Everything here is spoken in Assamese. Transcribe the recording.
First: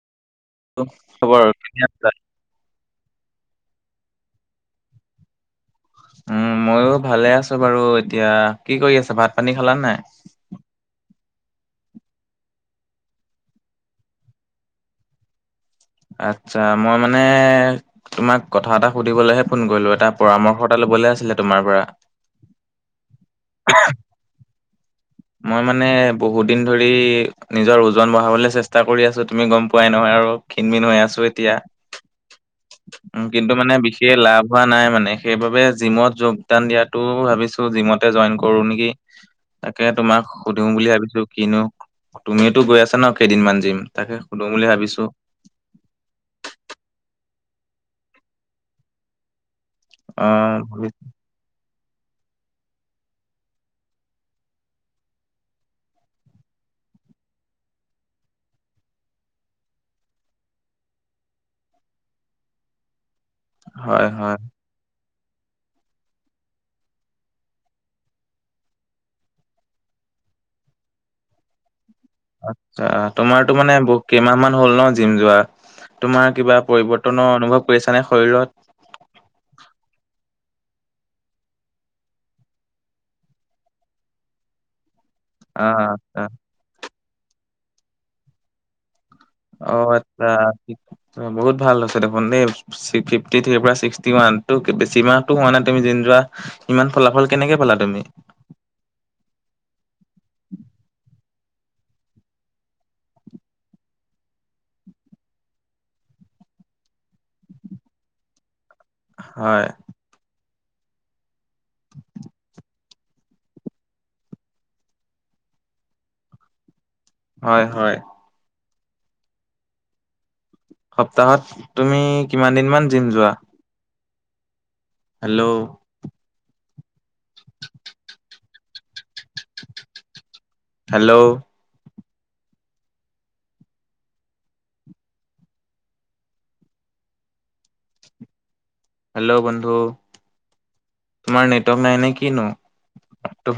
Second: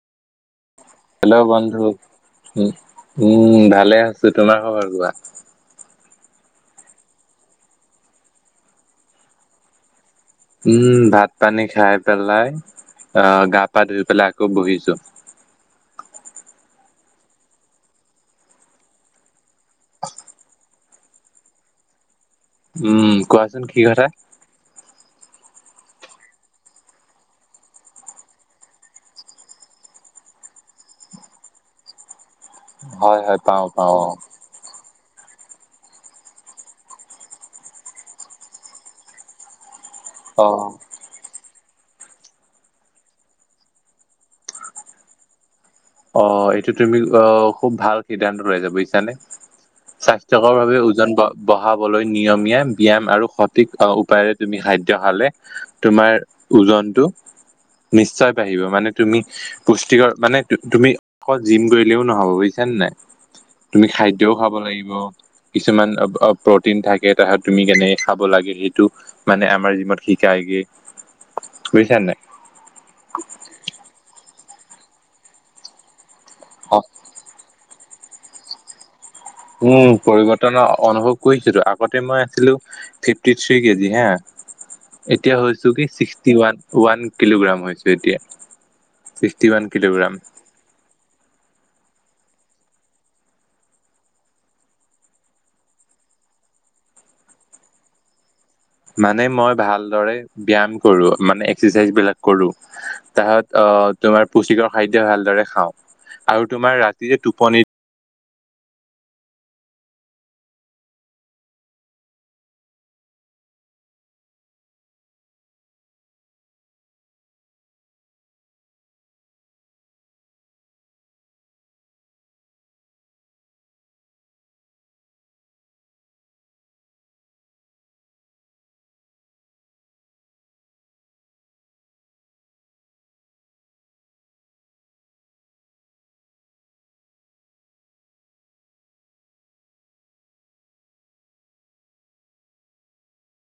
খবৰ হেল্ল' কেনে বন্ধু আছা? উ উম ভালে আছো তোমাৰ খবৰ কোৱা। উম মইো ভালে আছো বাৰু এতিয়া, কি কৰি আছে ভাত পানী খালা নাই? উম ভাত পানী খাই পেলাই আহ গা পা ধুই পেলাই আকৌ বহিছো। আচ্ছা মই মানে- তোমাক কথা এটা সুধিবলৈহে ফোন কৰিলো এটা পৰামৰ্শ এটা লবলৈ আছিলে তোমাৰ পৰা- উম কোৱাচোন কি কথা? মই মানে বহুতদিন ধৰি নিজৰ ওজন বঢ়াবলৈ চেষ্টা কৰি আছোঁ তুমি গম পোৱাই নহয় আৰু। ক্ষিনমিন হৈ আছো এতিয়া উ হয় হয় কিন্তু পাও মানে পাও বিশেষ লাভ। হোৱা নাই মানে সেইবাবে জিমত যোগদান দিয়াতটো ভাবিছো জিমতে জইন কৰো নেকি। তাকে তোমাক অ সুধোঁং বুলি ভাবিছো কিনো- তুমি তো গৈ আছা ন কেইদিনমান জীম তাকে সুধোঁং বুলি ভাবিছো। অ এইটো তুমি অ খুব ভাল সিদ্ধান্ত লৈ যা বুজিছানে। স্বাস্থ্যকৰ অ', ভাৱে বুজিছোঁ। ওজন বঢ়- বঢ়াবলৈ নিয়মীয়া ব্যায়াম আৰু সঠিক উপায়েৰে তুমি খাদ্য খালে। তোমাৰ ওজনটো নিশ্চয় বাঢ়িব মানে তুমি পুষ্টিকৰ মানে- টু তুমি আকৌ জিম কৰিলেও নহব বুজিছা নে নাই। তুমি হয়, খাদ্যও হয়, খাব লাগিব। কিছুমান প্ৰটিন থাকে তাহাত তুমি কেনে খাব লাগে সেইটো- মানে আমাৰ জীমত শিকায় যে বুজিছা নাই। আচ্ছা তোমাৰতো মানে বহু কেইমাহ মান হ'ল ন জিম যোৱা। তোমাৰ কিবা অ পৰিৱৰ্তনৰ অনুভৱ কৰিছানে শৰীৰত। উম পৰিৱৰ্তনৰ অনুভৱ কৰিছোতো আগতে মই আছিলো। ফিফটি থ্ৰী কেজি হা। এতিয়া হৈছো অ', কি আচ্ছা, ছিক্সটি ওৱান ওৱান কিলোগ্ৰাম হৈছো এতিয়া। ছিক্সটি ৱান অ', কিলোগ্ৰাম। আচ্ছা। বহুত ভাল আছে দেখোন দেই। ফিফটি থ্ৰিৰ পৰা ছিক্সটি ওৱান বেছি মাহতটো হোৱা নাই তুমি জিম যোৱা। ইমান ফলাফল কেনেকে পালা তুমি। মানে মই ভালদৰে ব্যায়াম কৰো মানে এক্সাৰচাইজ বিলাক কৰো। তাহত আহ তোমাৰ পুস্তিকৰ খাদ্য ভালদৰে খাওঁ আৰু তোমাৰ ৰাতি টোপনিৰ। হয় হয় হয় সপ্তাহত তুমি কিমান দিনমান জিম যোৱা। হেল্ল' হেল্ল' হেল্ল' বন্ধু তোমাৰ নেটৱৰ্ক নাই নে কি নো।